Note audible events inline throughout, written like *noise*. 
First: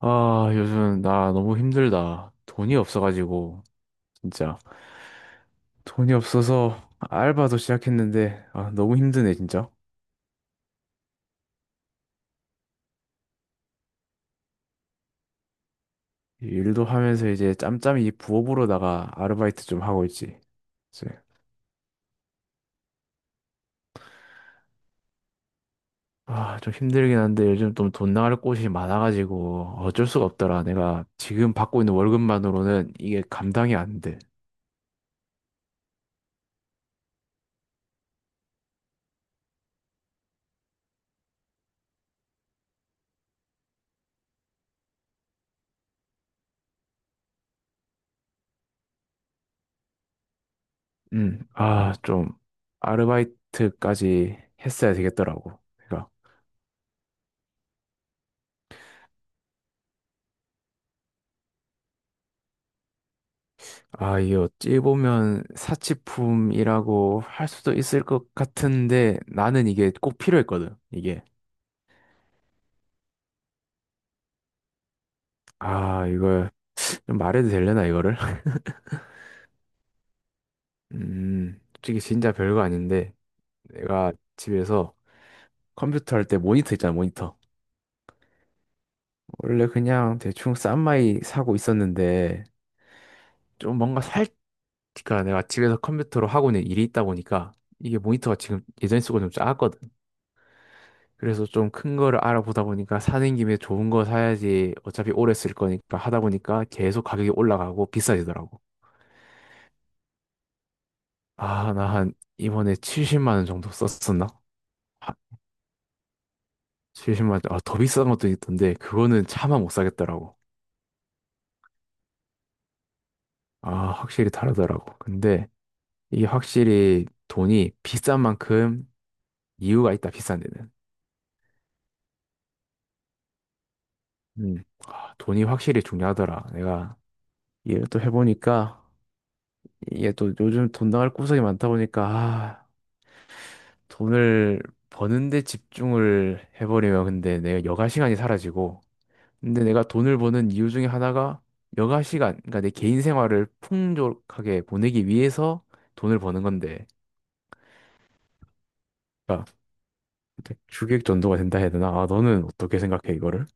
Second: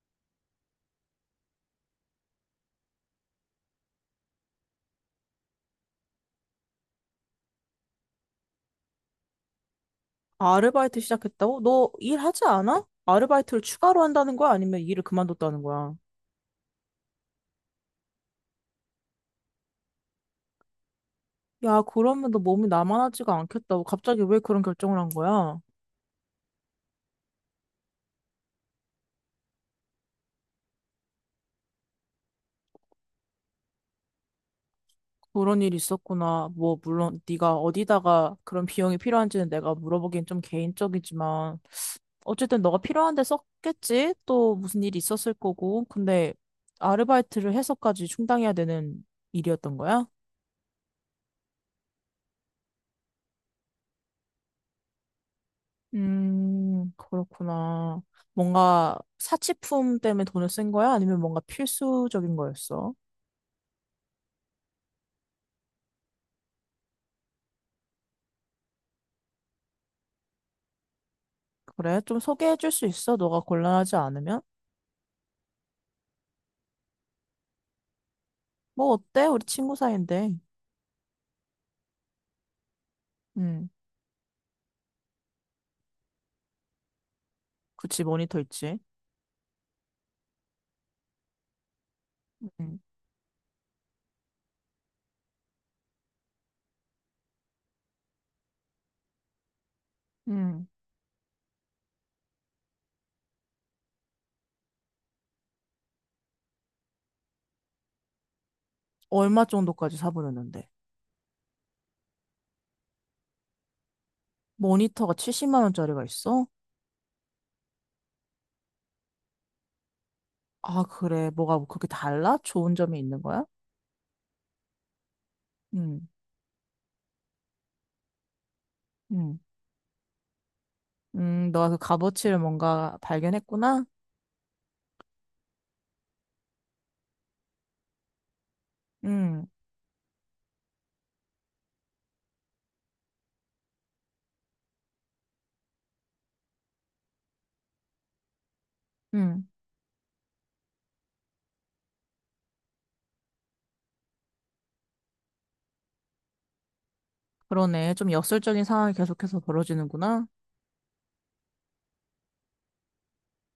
아, 요즘 나 너무 힘들다. 돈이 없어가지고, 진짜. 돈이 없어서 알바도 시작했는데, 아, 너무 힘드네, 진짜. 아르바이트 시작했다고? 너 일하지 않아? 아르바이트를 추가로 한다는 거야? 아니면 일을 그만뒀다는 거야? 일도 하면서 이제 짬짬이 부업으로다가 아르바이트 좀 하고 있지. 이제. 야, 그러면 너 몸이 나만하지가 않겠다고. 갑자기 왜 그런 결정을 한 거야? 아, 좀 힘들긴 한데 요즘 좀 돈 나갈 곳이 많아가지고 어쩔 수가 없더라. 내가 지금 받고 있는 월급만으로는 이게 감당이 안 돼. 그런 일이 있었구나. 뭐, 물론 네가 어디다가 그런 비용이 필요한지는 내가 물어보기엔 좀 개인적이지만 어쨌든 너가 필요한 데 썼겠지? 또 무슨 일이 있었을 거고. 근데 아르바이트를 해서까지 충당해야 되는 일이었던 거야? 아, 좀 아르바이트까지 했어야 되겠더라고. 그렇구나. 뭔가 사치품 때문에 돈을 쓴 거야? 아니면 뭔가 필수적인 거였어? 아, 이게 어찌 보면 사치품이라고 할 수도 있을 것 같은데 나는 이게 꼭 필요했거든. 이게. 그래, 좀 소개해 줄 수 있어? 너가 곤란하지 않으면? 아, 이거 좀 말해도 되려나 이거를? *laughs* 뭐 어때? 우리 친구 사이인데. 솔직히 진짜 별거 아닌데 음, 내가 집에서 컴퓨터 할 때 모니터 있잖아, 모니터. 그치, 모니터 있지. 원래 그냥 대충 싼 마이 사고 있었는데 음, 좀 뭔가 살 그러니까 내가 집에서 컴퓨터로 하고 있는 일이 있다 보니까 이게 모니터가 지금 예전에 쓰고 좀 작았거든. 음. 그래서 좀 큰 거를 알아보다 보니까 사는 김에 좋은 거 사야지 어차피 오래 쓸 거니까 하다 보니까 계속 가격이 올라가고 비싸지더라고. 얼마 정도까지 사보려는데? 아, 나 한 이번에 70만 원 정도 썼었나? 모니터가 아, 70만 원짜리가 있어? 70만 원, 아, 더 비싼 것도 있던데 그거는 차마 못 사겠더라고. 아, 그래. 뭐가 그렇게 달라? 좋은 점이 있는 거야? 아, 확실히 다르더라고. 근데 음, 이게 확실히 돈이 비싼 만큼 음. 이유가 있다, 비싼 데는. 너가 그 값어치를 뭔가 발견했구나? 음, 아, 돈이 확실히 중요하더라. 내가 이해를 또 해보니까 음, 이게 또 요즘 돈 나갈 구석이 많다 보니까 아, 돈을 버는데 집중을 해버리면 근데 내가 여가 시간이 사라지고 음. 근데 내가 돈을 버는 이유 중에 하나가 여가 시간, 그러니까 내 개인 생활을 풍족하게 보내기 위해서 돈을 버는 건데, 그러네. 좀 역설적인 상황이 계속해서 그러니까 벌어지는구나. 주객 전도가 된다 해야 되나? 아, 너는 어떻게 생각해 이거를?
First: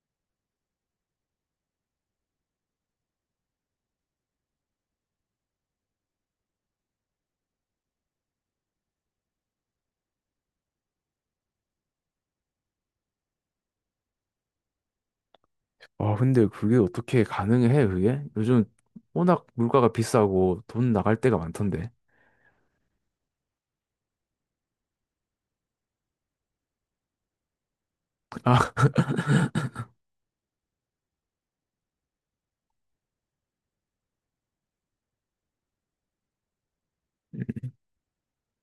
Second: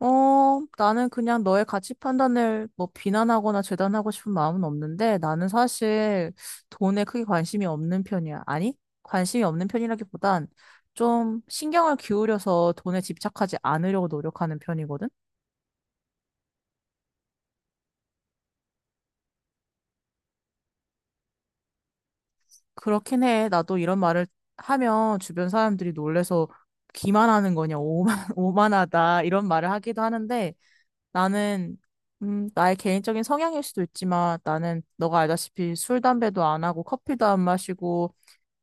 나는 그냥 너의 가치 판단을 뭐 비난하거나 재단하고 싶은 마음은 없는데 나는 사실 돈에 크게 관심이 없는 편이야. 아니, 관심이 없는 편이라기보단 좀 신경을 기울여서 돈에 집착하지 않으려고 노력하는 편이거든. 아, 근데 그게 어떻게 가능해 그게? 요즘 워낙 물가가 비싸고 돈 나갈 때가 많던데. 그렇긴 해. 나도 이런 말을 하면 주변 사람들이 놀래서 기만하는 거냐, 오만, *laughs* 아, 오만하다 이런 말을 하기도 하는데 나는, 나의 개인적인 성향일 수도 있지만 나는 너가 알다시피 술, 담배도 안 하고 커피도 안 *laughs* 마시고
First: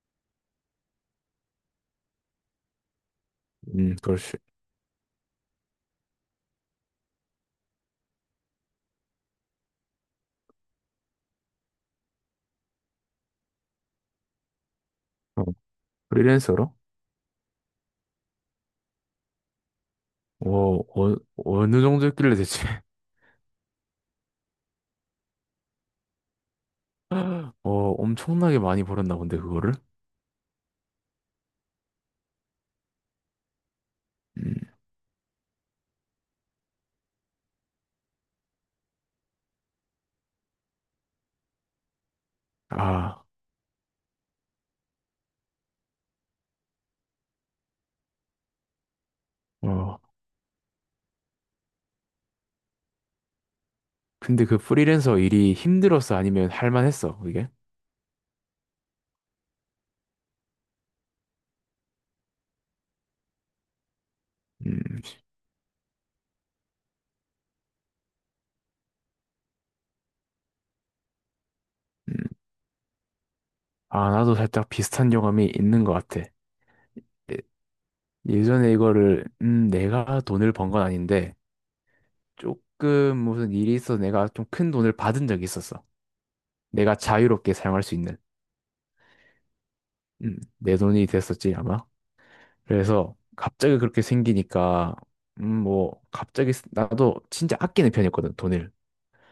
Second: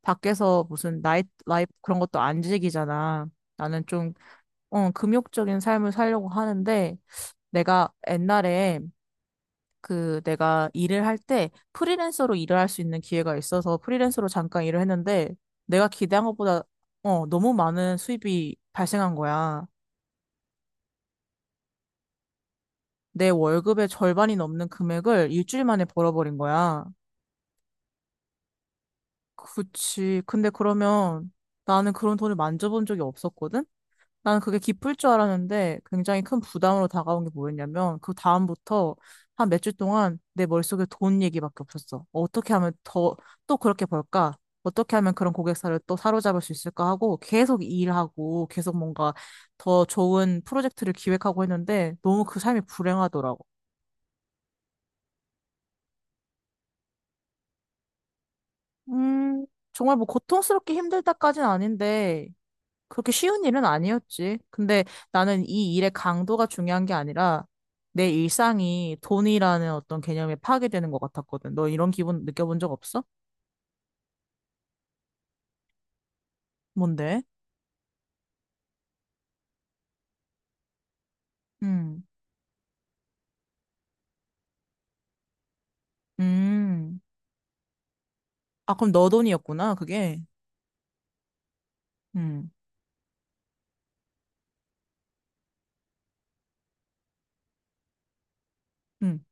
밖에서 무슨 나이트 라이프 그런 것도 안 즐기잖아. 나는 좀, 그렇지. 금욕적인 삶을 살려고 하는데 내가 옛날에 그 내가 일을 할 때 프리랜서로 일을 할 수 있는 기회가 있어서 프리랜서로 잠깐 일을 했는데 어, 내가 기대한 것보다 프리랜서로? 너무 많은 수입이 발생한 거야. 어, 어, 어느 정도 했길래 대체? 내 월급의 절반이 넘는 금액을 일주일 만에 벌어버린 거야. *gasps* *laughs* 어, 엄청나게 많이 벌었나 본데, 그거를? 그치. 근데 그러면 나는 그런 돈을 만져본 적이 없었거든? 나는 음, 그게 기쁠 줄 알았는데 굉장히 큰 부담으로 다가온 게 뭐였냐면 그 다음부터 한 몇 주 동안 내 머릿속에 돈 얘기밖에 없었어. 어떻게 하면 더, 아, 또 그렇게 벌까? 어떻게 하면 그런 고객사를 또 사로잡을 수 있을까 하고 계속 일하고 계속 뭔가 더 어. 좋은 프로젝트를 기획하고 했는데 너무 그 삶이 불행하더라고. 근데 그 프리랜서 일이 힘들었어? 아니면 할만했어, 그게? 음, 정말 뭐 고통스럽게 힘들다까진 아닌데 그렇게 쉬운 일은 아니었지. 근데 음, 나는 이 일의 강도가 중요한 게 아니라 내 일상이 돈이라는 어떤 개념에 파괴되는 것 같았거든. 너 이런 음. 기분 느껴본 적 없어? 아, 나도 살짝 비슷한 경험이 있는 것 같아. 뭔데? 예- 예전에 이거를, 내가 돈을 번 건 아닌데, 음, 조금 무슨 일이 있어서 내가 좀 큰 돈을 받은 적이 있었어. 내가 음. 자유롭게 사용할 수 있는. 아, 그럼 너 돈이었구나, 그게. 내 돈이 됐었지, 아마. 음, 그래서 갑자기 그렇게 생기니까, 뭐, 갑자기, 나도 진짜 아끼는 편이었거든, 돈을. 음,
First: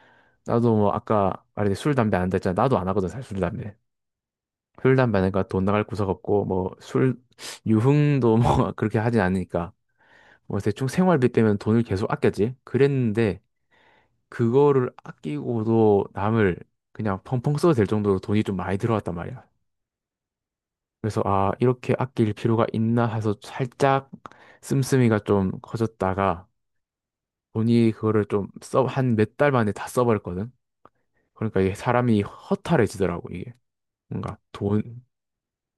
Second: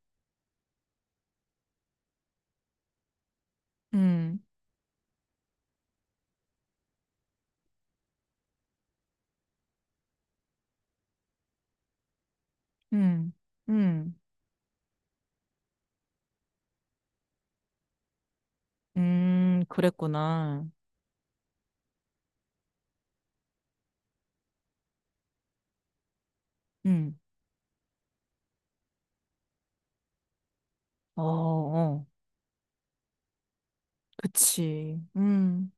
나도 뭐 아까 말했듯이 술, 담배 안 한다 했잖아. 나도 안 하거든, 사실 술, 담배. 음, 술, 담배 하니까 돈 나갈 구석 없고, 뭐 술, 유흥도 뭐 *laughs* 그렇게 하진 않으니까. 뭐 대충 생활비 빼면 돈을 계속 아꼈지. 음, 그랬는데 음, 그거를 아끼고도 남을 그냥 펑펑 써도 될 정도로 돈이 좀 많이 들어왔단 말이야. 그랬구나. 그래서 아, 이렇게 아낄 필요가 있나 해서 살짝 씀씀이가 좀 커졌다가 음, 돈이 그거를 좀 써, 한 몇 달 만에 다 써버렸거든. 어, 그러니까 이게 어, 사람이 허탈해지더라고, 이게. 뭔가 그치. 돈, 음.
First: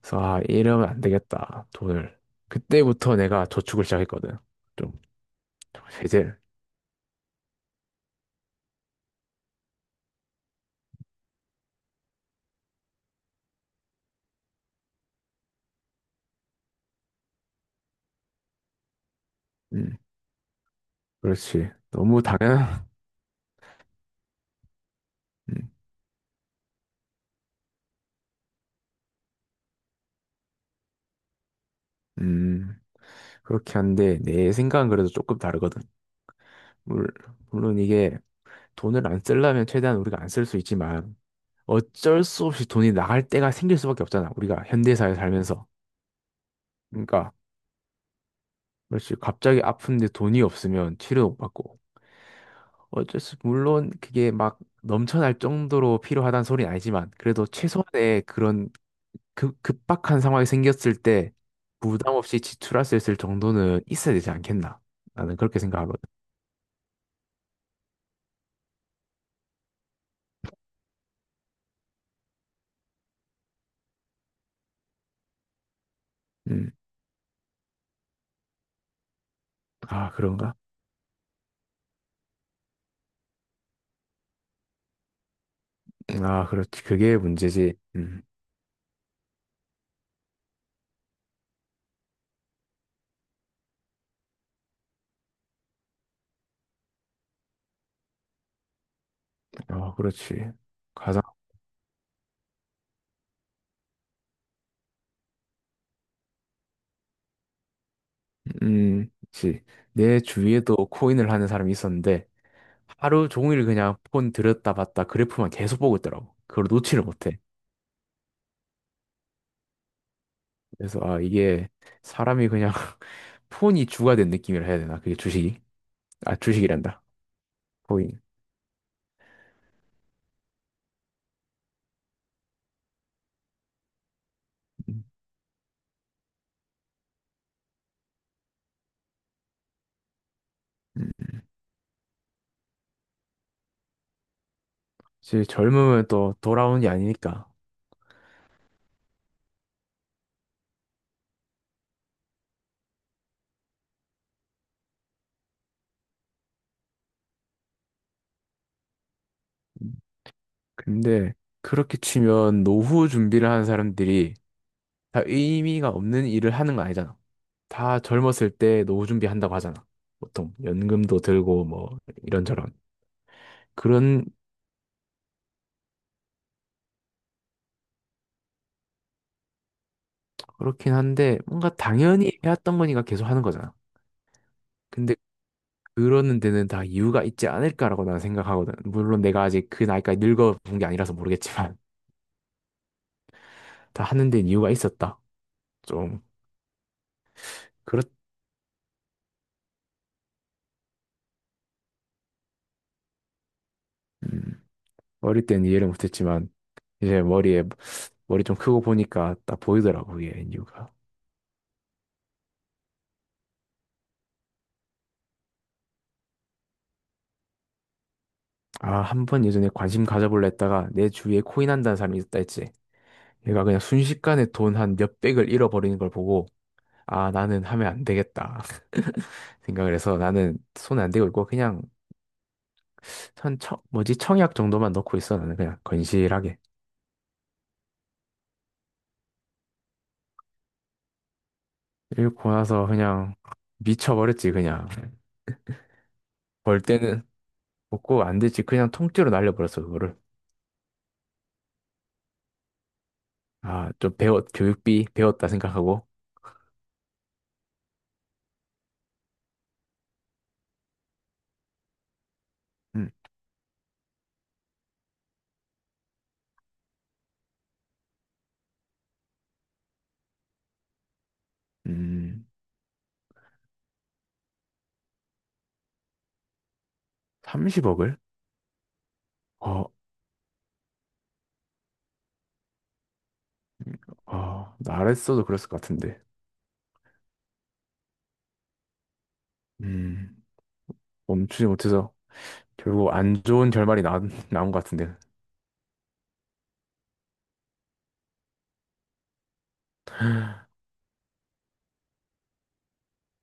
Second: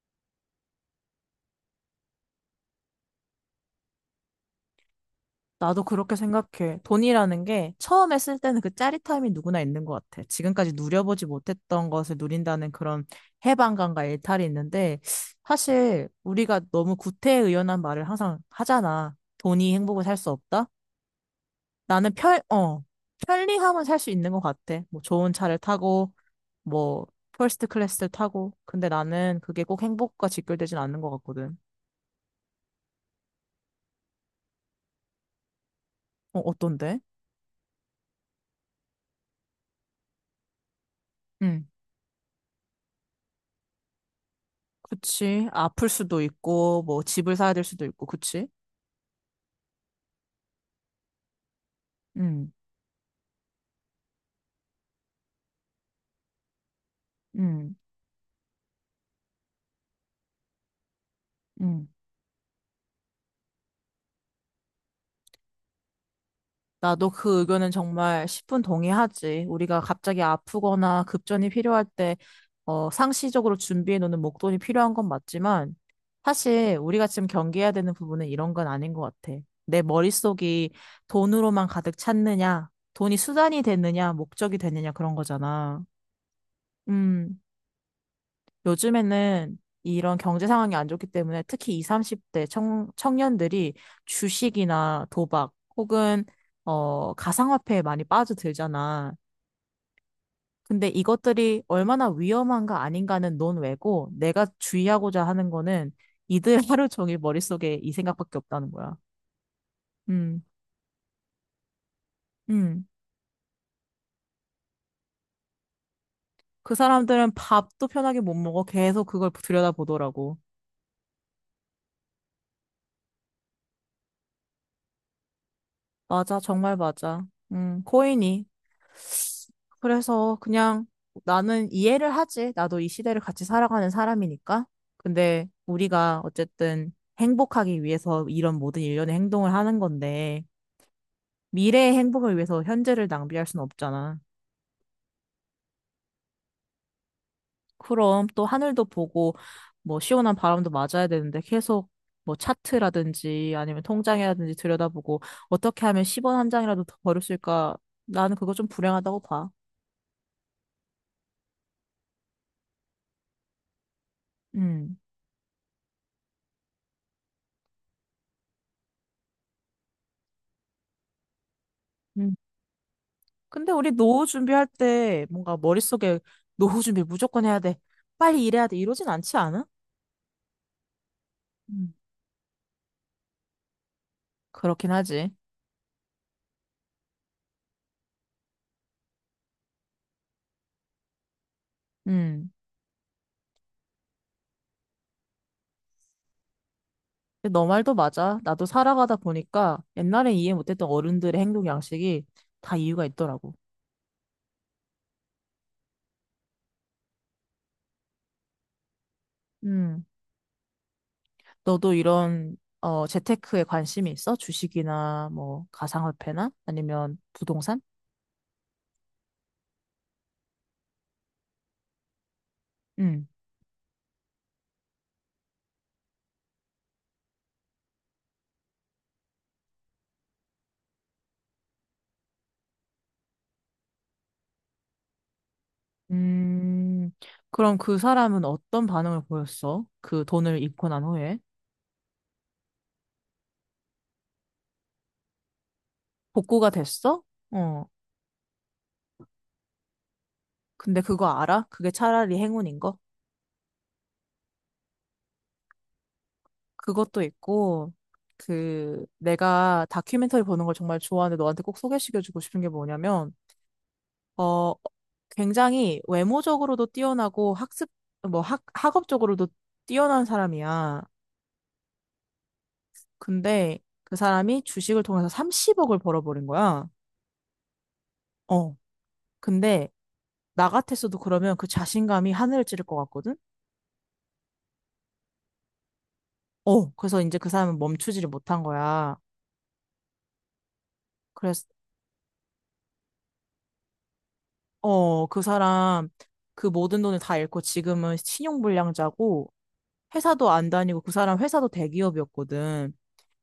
그래서 아, 이러면 안 되겠다. 돈을. 그때부터 내가 저축을 시작했거든. 좀 나도 그렇게 제재. 생각해. 돈이라는 게 처음에 쓸 때는 그 짜릿함이 누구나 있는 것 같아. 지금까지 누려보지 못했던 것을 누린다는 그런 해방감과 일탈이 있는데, 사실 우리가 너무 구태의연한 말을 항상 하잖아. 돈이 음, 행복을 살 수 없다? 그렇지. 나는 너무 당연한. 편리함은 살 수 있는 것 같아. 뭐 좋은 차를 음, 타고, 뭐 퍼스트 클래스를 타고. 근데 나는 그게 꼭 행복과 직결되진 않는 것 같거든. 음, 그렇게 한데 내 생각은 그래도 조금 다르거든. 어, 어떤데? 물, 물론 이게 돈을 안 쓰려면 최대한 우리가 안 쓸 수 있지만 응. 어쩔 수 없이 돈이 나갈 때가 생길 수밖에 없잖아. 우리가 현대사회 그치. 살면서. 아플 수도 있고, 뭐, 그러니까 집을 사야 될 수도 있고, 그치? 그렇지. 갑자기 아픈데 돈이 없으면 치료 못 받고. 응 어쩔 수, 물론 그게 막 넘쳐날 정도로 필요하다는 소리는 아니지만, 그래도 응 최소한의 그런 급박한 상황이 생겼을 때 응 부담 없이 지출할 수 있을 정도는 있어야 되지 않겠나? 나는 그렇게 생각하거든. 나도 그 의견은 정말 10분 동의하지. 우리가 갑자기 아프거나 급전이 필요할 때, 상시적으로 준비해 놓는 목돈이 필요한 건 맞지만, 음, 사실 우리가 지금 경계해야 되는 부분은 이런 건 아닌 것 같아. 내 아, 그런가? 머릿속이 돈으로만 가득 찼느냐, 돈이 수단이 됐느냐, 목적이 됐느냐, 그런 거잖아. 아, 그렇지. 그게 음. 문제지. 요즘에는 이런 경제 상황이 안 좋기 때문에 특히 20, 30대 청년들이 주식이나 도박 혹은 가상화폐에 많이 빠져들잖아. 아, 그렇지. 근데 가장, 이것들이 얼마나 위험한가 아닌가는 논외고 내가 주의하고자 하는 거는 이들 *laughs* 하루 종일 머릿속에 이 생각밖에 없다는 거야. 그내 음, 주위에도 코인을 하는 사람이 있었는데, 음. 하루 종일 그냥 폰 들었다 봤다 그래프만 계속 보고 있더라고. 그걸 그 놓지를 사람들은 못해. 밥도 편하게 못 먹어. 계속 그걸 들여다보더라고. 그래서 아 이게 사람이 그냥 *laughs* 폰이 주가 된 느낌이라 해야 되나? 그게 주식이? 아 맞아, 정말 주식이란다. 맞아. 코인. 코인이 그래서 그냥 나는 이해를 하지. 나도 이 시대를 같이 살아가는 사람이니까. 음, 근데 우리가 어쨌든 행복하기 위해서 이런 모든 일련의 행동을 하는 건데, 음. 미래의 행복을 위해서 현재를 낭비할 순 없잖아. 사실 젊음은 또 돌아오는 게 아니니까. 그럼 또 하늘도 보고, 뭐 시원한 바람도 맞아야 되는데 계속 뭐 차트라든지 아니면 통장이라든지 들여다보고 어떻게 하면 10원 한 장이라도 더 벌을 수 있을까? 나는 그거 좀 불행하다고 봐. 음, 근데 그렇게 치면 노후 준비를 하는 사람들이 음. 다 의미가 없는 일을 하는 거 아니잖아. 다 젊었을 때 노후 준비한다고 하잖아. 보통 연금도 들고 뭐 이런저런 근데 우리 그런 노후 준비할 때 뭔가 머릿속에 노후 준비 무조건 해야 돼. 빨리 일해야 돼. 이러진 않지 않아? 그렇긴 한데 뭔가 음. 당연히 해왔던 거니까 계속 하는 거잖아. 그렇긴 근데 하지. 그러는 데는 다 이유가 있지 않을까라고 나는 생각하거든. 물론 내가 아직 그 나이까지 늙어 본 게 아니라서 모르겠지만 음. *laughs* 다 하는 데는 이유가 있었다. 좀 근데 너 말도 그렇 맞아. 나도 살아가다 보니까 옛날에 이해 못했던 어른들의 행동 양식이 다 이유가 있더라고. 음, 어릴 때는 이해를 못했지만 이제 머리 좀 크고 보니까 딱 음. 보이더라고 그게 이유가. 너도 이런 재테크에 관심이 있어? 주식이나 뭐 가상화폐나 아니면 부동산? 아, 한 번 예전에 관심 가져볼라 했다가 내 주위에 코인 한다는 사람이 있다 했지. 음. 얘가 그냥 순식간에 돈 한 몇백을 잃어버리는 걸 보고 아, 나는 하면 안 되겠다 *laughs* 생각을 해서 나는 손 안 대고 있고 그냥 한 뭐지? 청약 정도만 넣고 있어, 나는 그냥 건실하게. 음. 그럼 그 사람은 어떤 반응을 보였어? 그 돈을 잃고 난 후에? 읽고 나서 그냥 미쳐버렸지, 그냥. 복구가 벌 됐어? 때는 어. 먹고 안 되지. 그냥 통째로 날려버렸어, 그거를. 근데 그거 알아? 그게 차라리 행운인 거? 아, 교육비 배웠다 생각하고. 그것도 있고, 그, 내가 다큐멘터리 보는 걸 정말 좋아하는데 너한테 꼭 소개시켜주고 싶은 게 음, 뭐냐면, 어, 굉장히 외모적으로도 뛰어나고 학습, 뭐 학업적으로도 뛰어난 사람이야. 음, 근데 그 사람이 주식을 통해서 30억을 벌어버린 거야. 30억을? 어. 근데 어, 나 같았어도 그러면 그 자신감이 하늘을 찌를 것 같거든? 어, 나랬어도 그랬을 것 같은데. 어. 그래서 이제 그 사람은 멈추지를 못한 거야. 음, 멈추지 그래서 못해서 결국 안 좋은 결말이 나온 것 같은데. 그 사람 그 모든 돈을 다 잃고 지금은 신용불량자고 회사도 안 다니고 그 사람 회사도 대기업이었거든.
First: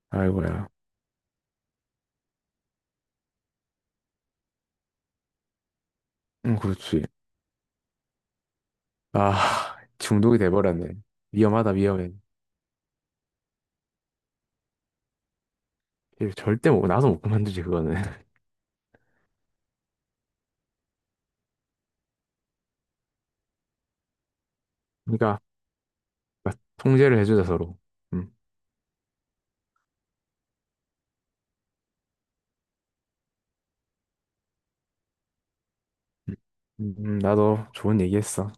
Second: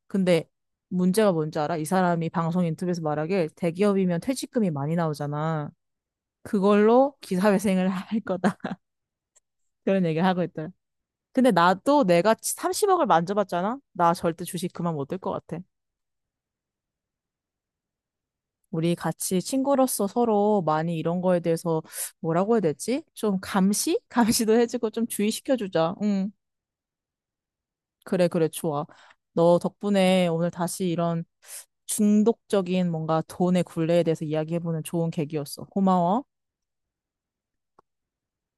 근데 아이고야. 문제가 뭔지 알아? 이 사람이 방송 인터뷰에서 말하길 대기업이면 퇴직금이 많이 나오잖아. 그렇지. 그걸로 기사회생을 *laughs* 할 거다. 아, 그런 얘기를 중독이 하고 있더라. 돼버렸네. 근데 위험하다, 나도 위험해. 내가 30억을 만져봤잖아? 나 절대 주식 그만 못 들 것 같아. 이거 절대 못, 나서 못 그만두지, 그거는. *laughs* 우리 같이 친구로서 서로 많이 이런 거에 대해서 뭐라고 해야 되지? 좀 감시? *laughs* 감시도 해주고 좀 그러니까 주의시켜주자. 응. 그러니까 통제를 해주자 서로. 그래, 음. 그래, 좋아. 너 덕분에 오늘 다시 이런 중독적인 뭔가 돈의 굴레에 대해서 이야기해보는 좋은 계기였어. 고마워. 나도 좋은 얘기했어.